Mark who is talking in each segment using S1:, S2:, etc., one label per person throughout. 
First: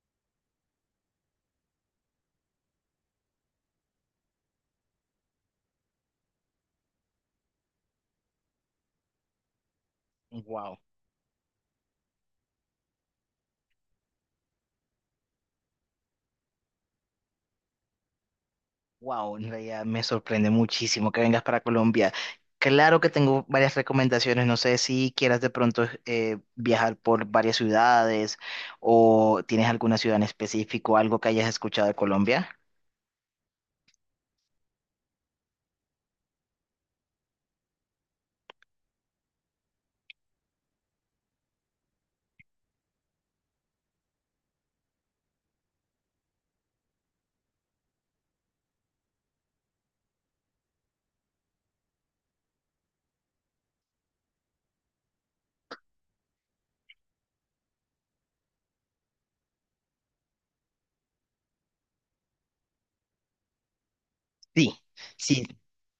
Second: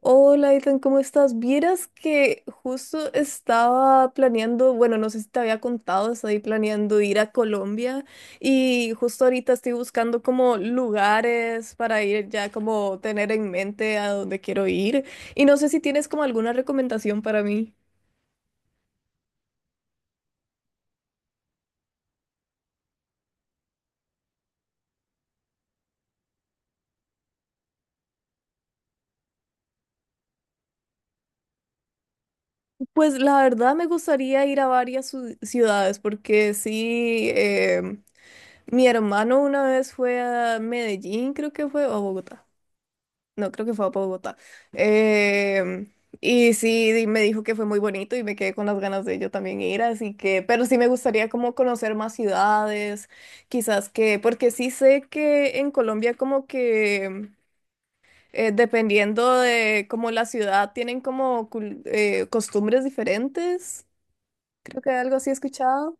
S1: Hola, Ethan, ¿cómo estás? Vieras que justo estaba planeando, bueno, no sé si te había contado, estoy planeando ir a Colombia y justo ahorita estoy buscando como
S2: Wow,
S1: lugares para ir ya como tener en mente a dónde quiero ir y no sé si tienes como alguna recomendación para mí.
S2: wow, en realidad me sorprende muchísimo que vengas para Colombia. Claro que tengo varias recomendaciones, no sé si quieras de pronto viajar por varias ciudades o tienes alguna ciudad en específico, algo que hayas escuchado de Colombia.
S1: Pues la verdad me gustaría ir a ciudades porque sí, mi hermano una vez fue a Medellín, creo que fue, o a Bogotá. No, creo que fue a Bogotá. Em, y sí, me dijo que fue muy bonito y me quedé con las ganas de yo también ir, así que, pero sí me gustaría como conocer más ciudades, quizás que, porque sí sé que en Colombia como que dependiendo de como la ciudad tienen como costumbres diferentes.
S2: Sí,
S1: Creo que algo así he
S2: sí,
S1: escuchado.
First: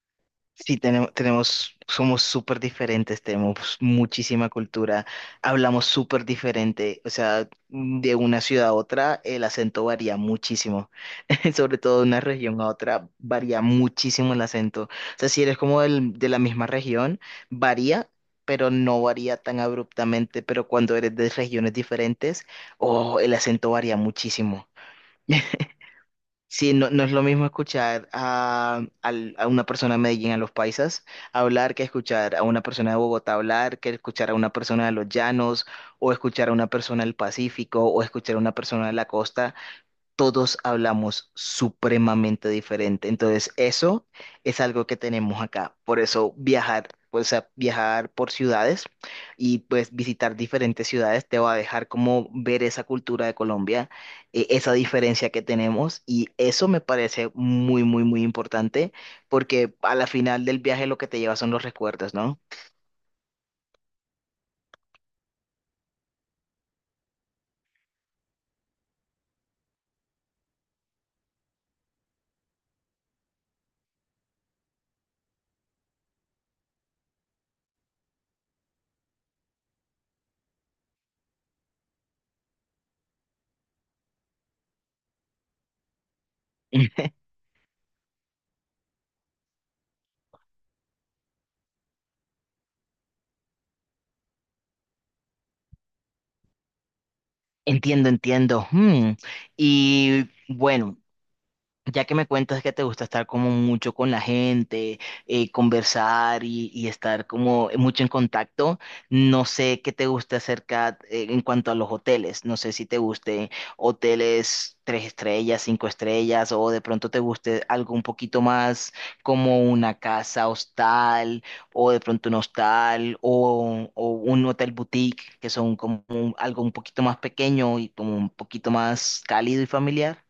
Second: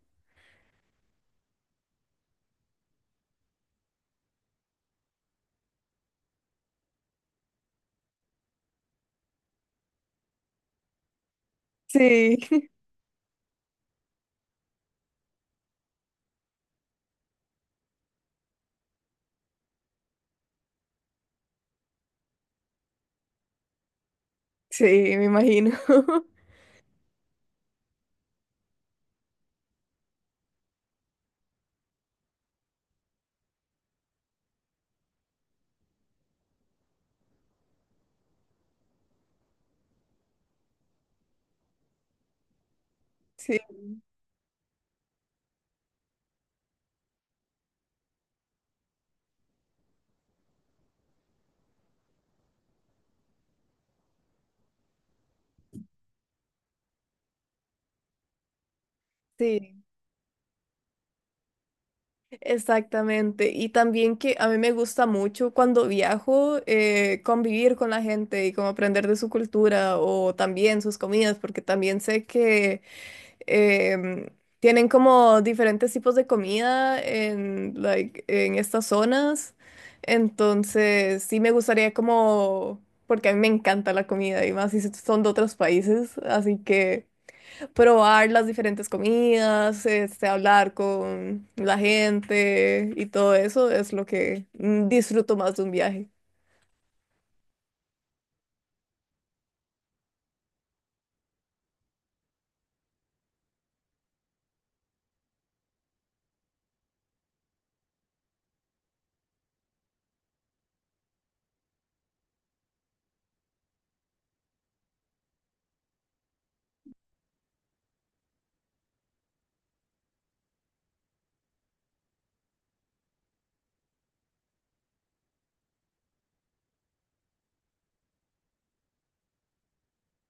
S2: sí, tenemos, somos súper diferentes, tenemos muchísima cultura, hablamos súper diferente, o sea, de una ciudad a otra el acento varía muchísimo. Sobre todo de una
S1: Sí,
S2: región a otra varía muchísimo el acento, o sea, si eres como de la misma región, varía, pero no varía tan abruptamente, pero cuando eres de regiones diferentes, oh, el acento varía muchísimo.
S1: sí, me imagino.
S2: Sí, no, no es lo mismo escuchar a una persona de Medellín, a los paisas, hablar que escuchar a una persona de Bogotá hablar, que escuchar a una persona de los llanos, o escuchar a una persona del Pacífico, o escuchar a una persona de la costa. Todos hablamos supremamente diferente. Entonces,
S1: Sí,
S2: eso es algo que tenemos acá. Por eso viajar, pues, o viajar por ciudades y pues visitar diferentes ciudades te va a dejar como ver esa cultura de Colombia, esa diferencia que tenemos y eso me parece muy, muy, muy importante porque
S1: sí.
S2: a la final del viaje lo que te lleva son los recuerdos, ¿no?
S1: Exactamente, y también que a mí me gusta mucho cuando viajo convivir con la gente y como aprender de su cultura o también sus comidas, porque también sé que em, tienen como diferentes tipos de comida en, like, en estas zonas, entonces sí me gustaría como, porque a mí me encanta la comida y más si son de otros países, así que probar las diferentes comidas, este, hablar con la gente y todo eso es lo que disfruto más de un viaje.
S2: Entiendo, entiendo. Hmm. Y bueno, ya que me cuentas que te gusta estar como mucho con la gente, conversar y estar como mucho en contacto, no sé qué te gusta acerca en cuanto a los hoteles. No sé si te gusten hoteles tres estrellas, cinco estrellas, o de pronto te guste algo un poquito más como una casa hostal, o de pronto un hostal, o un hotel boutique, que son como algo un poquito más pequeño y como un poquito más cálido y familiar.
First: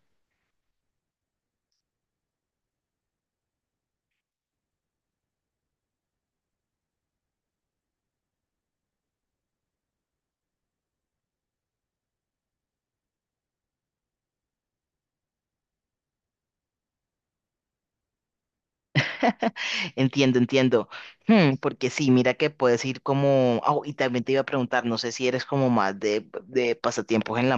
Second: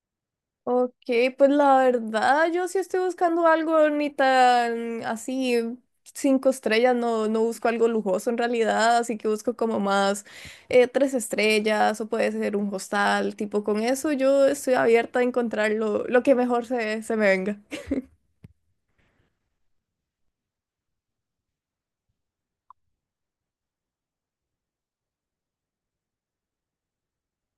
S1: Ok, pues la verdad yo sí estoy buscando algo ni tan así, cinco estrellas, no, no busco algo lujoso en realidad, así que busco como más tres estrellas o puede ser un hostal, tipo con eso yo estoy abierta a encontrar lo que mejor se me venga.
S2: Entiendo, entiendo. Porque sí, mira que puedes ir como ah, y también te iba a preguntar, no sé si eres como más de pasatiempos en la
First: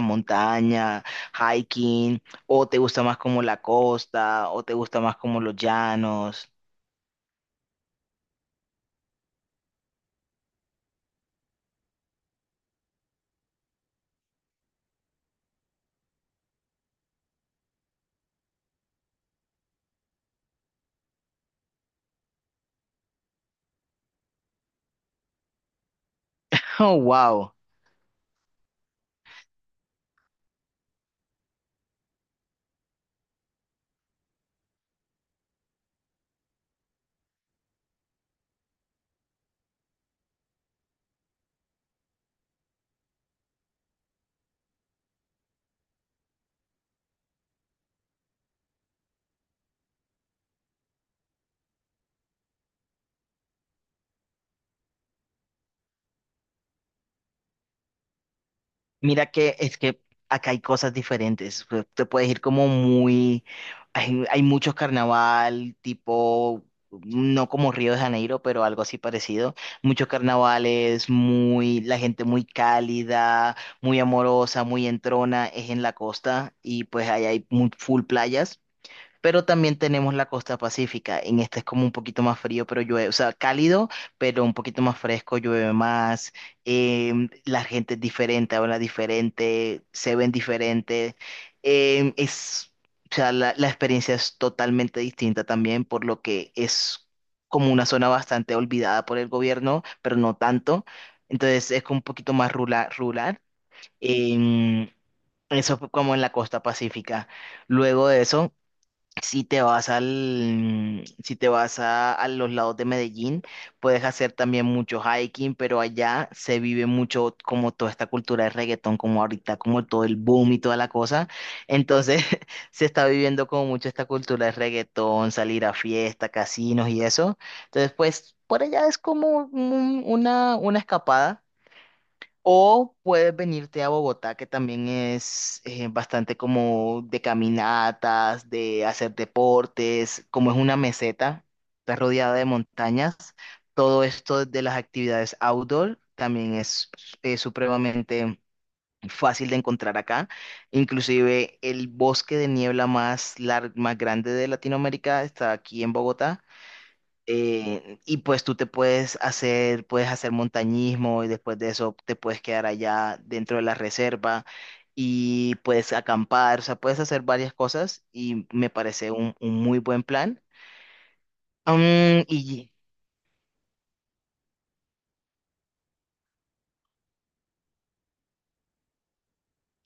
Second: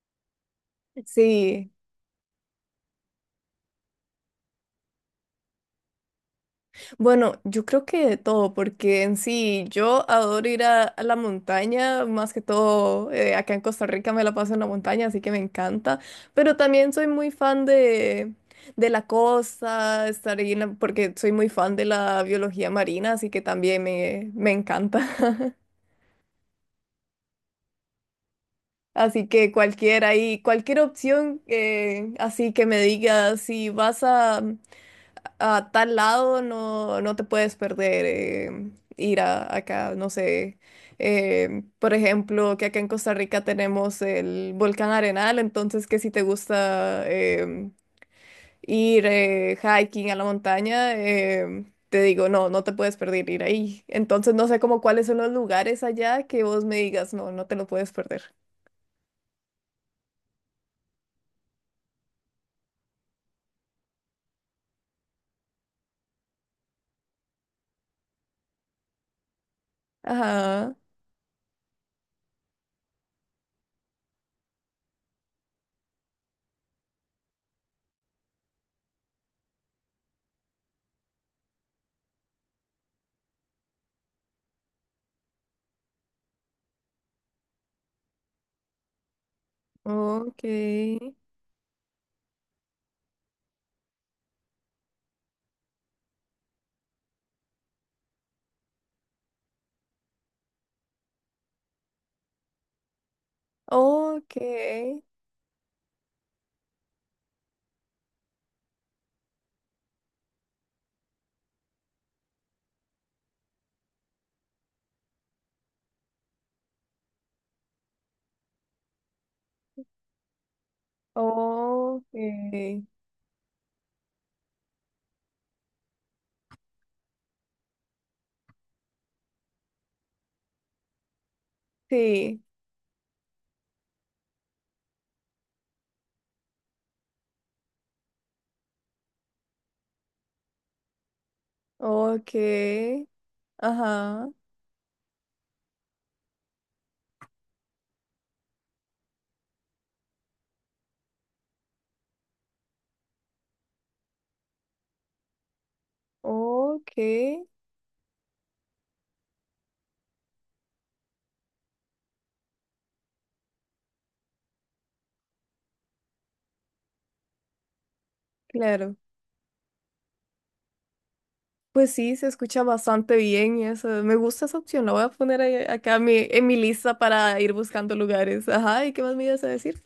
S2: montaña,
S1: Sí.
S2: hiking, o te gusta más como la costa, o te gusta más como los llanos.
S1: Bueno, yo creo que de todo, porque en sí yo adoro ir a la montaña, más que todo acá en Costa Rica me la paso en la montaña, así que me encanta, pero también soy muy fan de la costa, estar ahí, porque soy muy fan de la biología marina, así que también me encanta.
S2: Oh, wow.
S1: Así que cualquier ahí, cualquier opción, así que me digas si vas a… a tal lado no, no te puedes perder ir a, acá, no sé. Eh, por ejemplo, que acá en Costa Rica tenemos el volcán Arenal, entonces que si te gusta ir hiking a la montaña, te digo, no, no te puedes perder ir ahí. Entonces no sé como cuáles son los lugares allá que vos me digas, no, no te lo puedes perder.
S2: Mira que es que acá hay cosas diferentes. Te puedes ir como muy hay, muchos carnaval, tipo, no como Río de Janeiro, pero algo así parecido. Muchos
S1: Ajá,
S2: carnavales, muy, la gente muy cálida, muy amorosa, muy entrona, es en la costa y pues ahí hay muy full playas. Pero también tenemos la costa pacífica. En esta es como un poquito más frío, pero llueve, o sea, cálido, pero un poquito más fresco, llueve más. Em, la gente es diferente, habla diferente, se ven
S1: ok,
S2: diferente. Em, es, o sea, la experiencia es totalmente distinta también, por lo que es como una zona bastante olvidada por el gobierno, pero no tanto. Entonces es como un poquito más rural. em,
S1: ok,
S2: eso fue como en la costa pacífica. Luego de eso, si te vas al, si te vas a los lados de Medellín, puedes hacer también mucho hiking, pero allá se vive mucho como toda esta cultura de reggaetón, como ahorita, como todo el boom y toda la cosa.
S1: ok,
S2: Entonces, se está viviendo como mucho esta cultura de reggaetón, salir a fiesta, casinos y eso. Entonces, pues, por allá es como una escapada.
S1: sí.
S2: O puedes venirte a Bogotá, que también es bastante como de caminatas, de hacer deportes, como es una meseta, está
S1: Ok,
S2: rodeada de montañas. Todo
S1: ajá,
S2: esto de las actividades outdoor también es supremamente fácil de encontrar acá. Inclusive el bosque de niebla más grande de Latinoamérica está aquí en Bogotá.
S1: ok,
S2: Y pues tú puedes hacer montañismo y después de eso te puedes quedar allá dentro de la reserva y puedes acampar, o sea, puedes hacer varias cosas y me
S1: claro.
S2: parece un muy buen plan.
S1: Pues sí,
S2: Mm,
S1: se escucha
S2: y
S1: bastante bien y eso. Me gusta esa opción, la voy a poner acá en mi lista para ir buscando lugares. Ajá, ¿y qué más me ibas a decir?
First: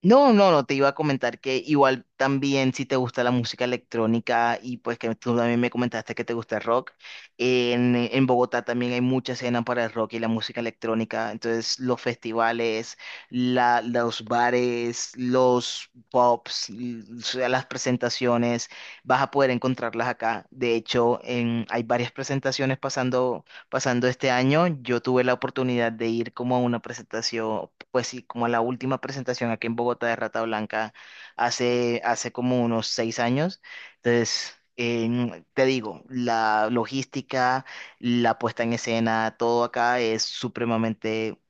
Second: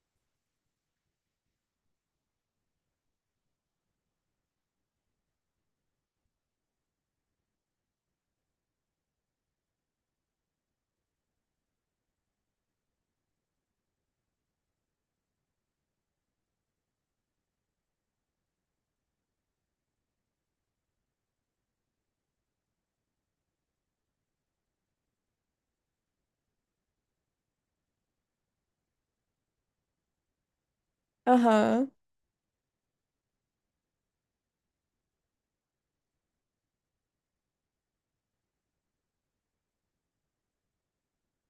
S2: No, no, no, te iba a comentar que igual también si te gusta la música electrónica y pues que tú también me comentaste que te gusta el rock, en Bogotá también hay mucha escena para el rock y la música electrónica, entonces los festivales, los bares, los pubs, o sea, las presentaciones, vas a poder encontrarlas acá. De hecho, hay varias presentaciones pasando este año. Yo tuve la oportunidad de ir como a una presentación, pues sí, como a la última presentación aquí en Bogotá de Rata Blanca
S1: Ajá.
S2: hace como unos 6 años. Entonces, te digo, la logística, la puesta en escena, todo acá es supremamente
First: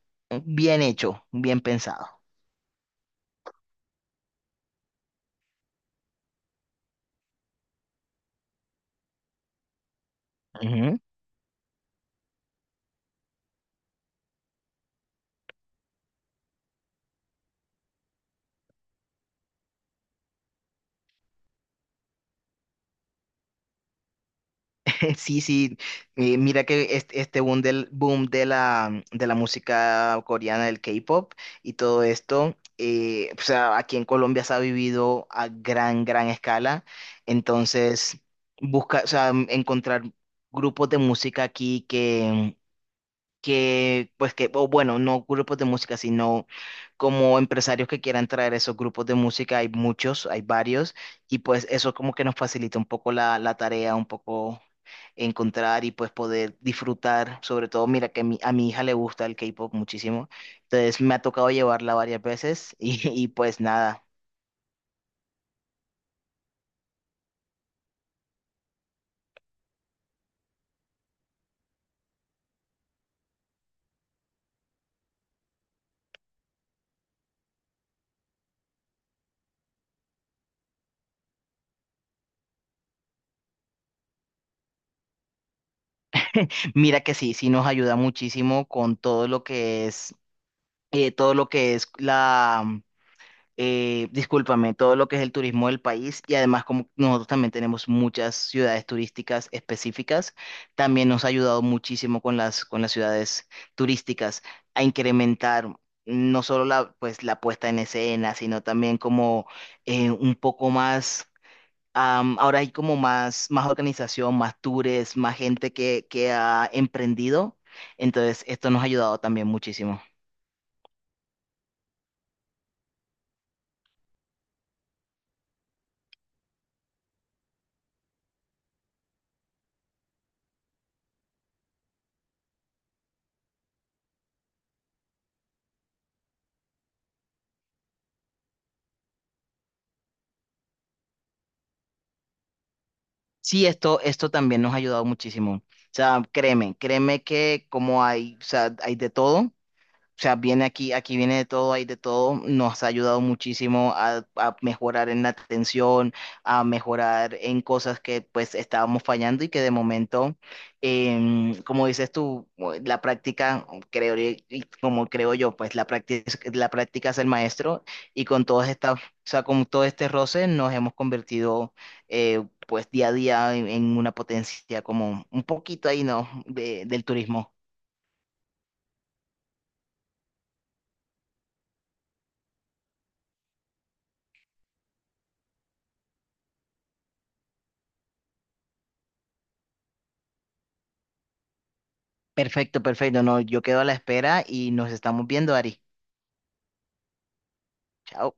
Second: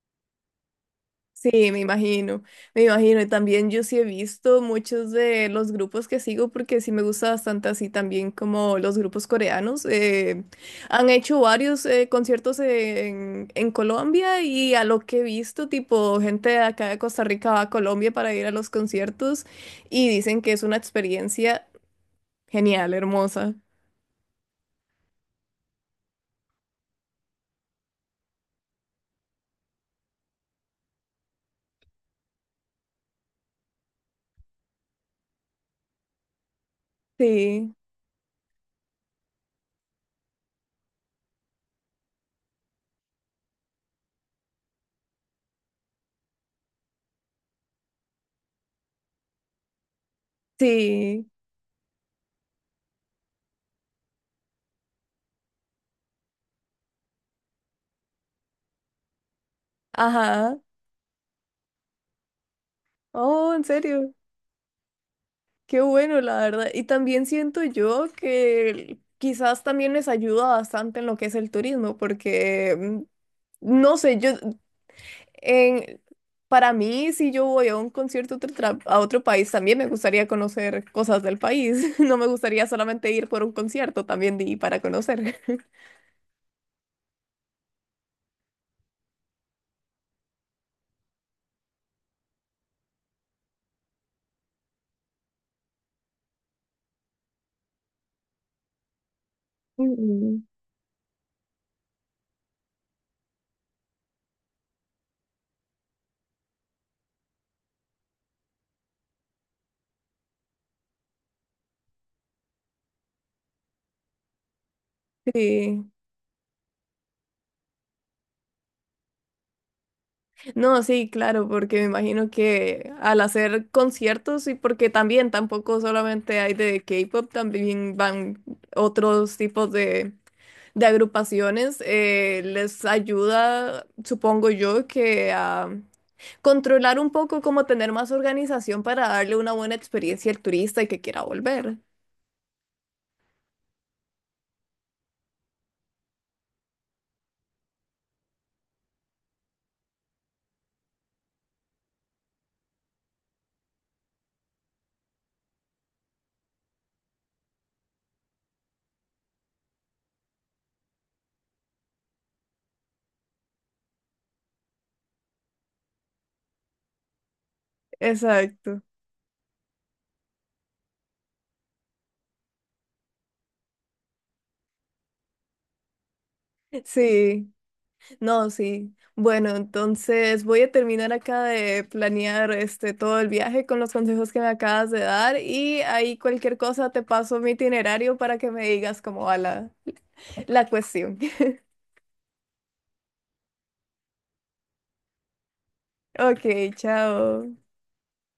S2: bien hecho, bien
S1: Sí, me
S2: pensado.
S1: imagino, me imagino. Y también yo sí he visto muchos de los grupos que sigo porque sí me gusta bastante así también como los grupos coreanos. Eh, han hecho varios conciertos en Colombia y a lo que he visto, tipo gente de acá de Costa Rica va a Colombia para ir a los conciertos y dicen que es una experiencia genial, hermosa.
S2: Sí, sí, mira que este boom del boom de la música coreana, del K-pop y todo esto, o sea, aquí en Colombia se ha vivido a gran, gran escala,
S1: Sí,
S2: entonces busca, o sea, encontrar grupos de música aquí pues que, o bueno, no grupos de música, sino como empresarios que quieran traer esos grupos de música, hay muchos, hay varios,
S1: sí,
S2: y pues eso como que nos facilita un poco la tarea, un poco encontrar y pues poder disfrutar, sobre todo, mira que a mi hija le gusta el K-pop muchísimo,
S1: ajá.
S2: entonces me ha tocado llevarla varias veces y, y
S1: Oh,
S2: pues
S1: ¿en
S2: nada,
S1: serio? Qué bueno, la verdad. Y también siento yo que quizás también les ayuda bastante en lo que es el turismo, porque no sé, yo en para mí, si yo voy a un concierto a otro país, también me gustaría conocer cosas del país. No me gustaría solamente ir por un concierto, también de ir para conocer.
S2: mira que sí, sí nos ayuda muchísimo con todo lo que es, todo lo que es la discúlpame, todo lo que es el turismo del país y además como nosotros también tenemos muchas ciudades turísticas específicas,
S1: Mm.
S2: también nos ha ayudado muchísimo con las ciudades turísticas a incrementar no solo la, pues, la puesta en escena, sino también como un poco más, ahora hay como más, más organización, más tours, más gente
S1: Sí.
S2: que ha emprendido, entonces esto nos ha ayudado también muchísimo.
S1: No, sí, claro, porque me imagino que al hacer conciertos y porque también tampoco solamente hay de K-pop, también van otros tipos de agrupaciones, les ayuda, supongo yo, que a controlar un poco, como tener más organización para darle una buena experiencia al turista y que quiera volver.
S2: Sí, esto también nos ha ayudado muchísimo. O sea, créeme, créeme que como hay, o sea, hay de todo. O sea, viene aquí, aquí viene de todo, hay de todo. Nos ha ayudado muchísimo a mejorar en la atención, a mejorar en cosas que pues estábamos fallando y que de momento, como dices tú, la práctica, creo, y como creo yo, pues la práctica es el maestro y con todas
S1: Exacto.
S2: estas, o sea, con todo este roce nos hemos convertido pues día a día en una potencia como un poquito ahí, ¿no? Del
S1: Sí.
S2: turismo.
S1: No, sí. Bueno, entonces voy a terminar acá de planear este todo el viaje con los consejos que me acabas de dar y ahí cualquier cosa te paso mi itinerario para que me digas cómo va la cuestión.
S2: Perfecto, perfecto. No, yo quedo a la espera y nos estamos viendo, Ari.
S1: Ok, chao.
S2: Chao.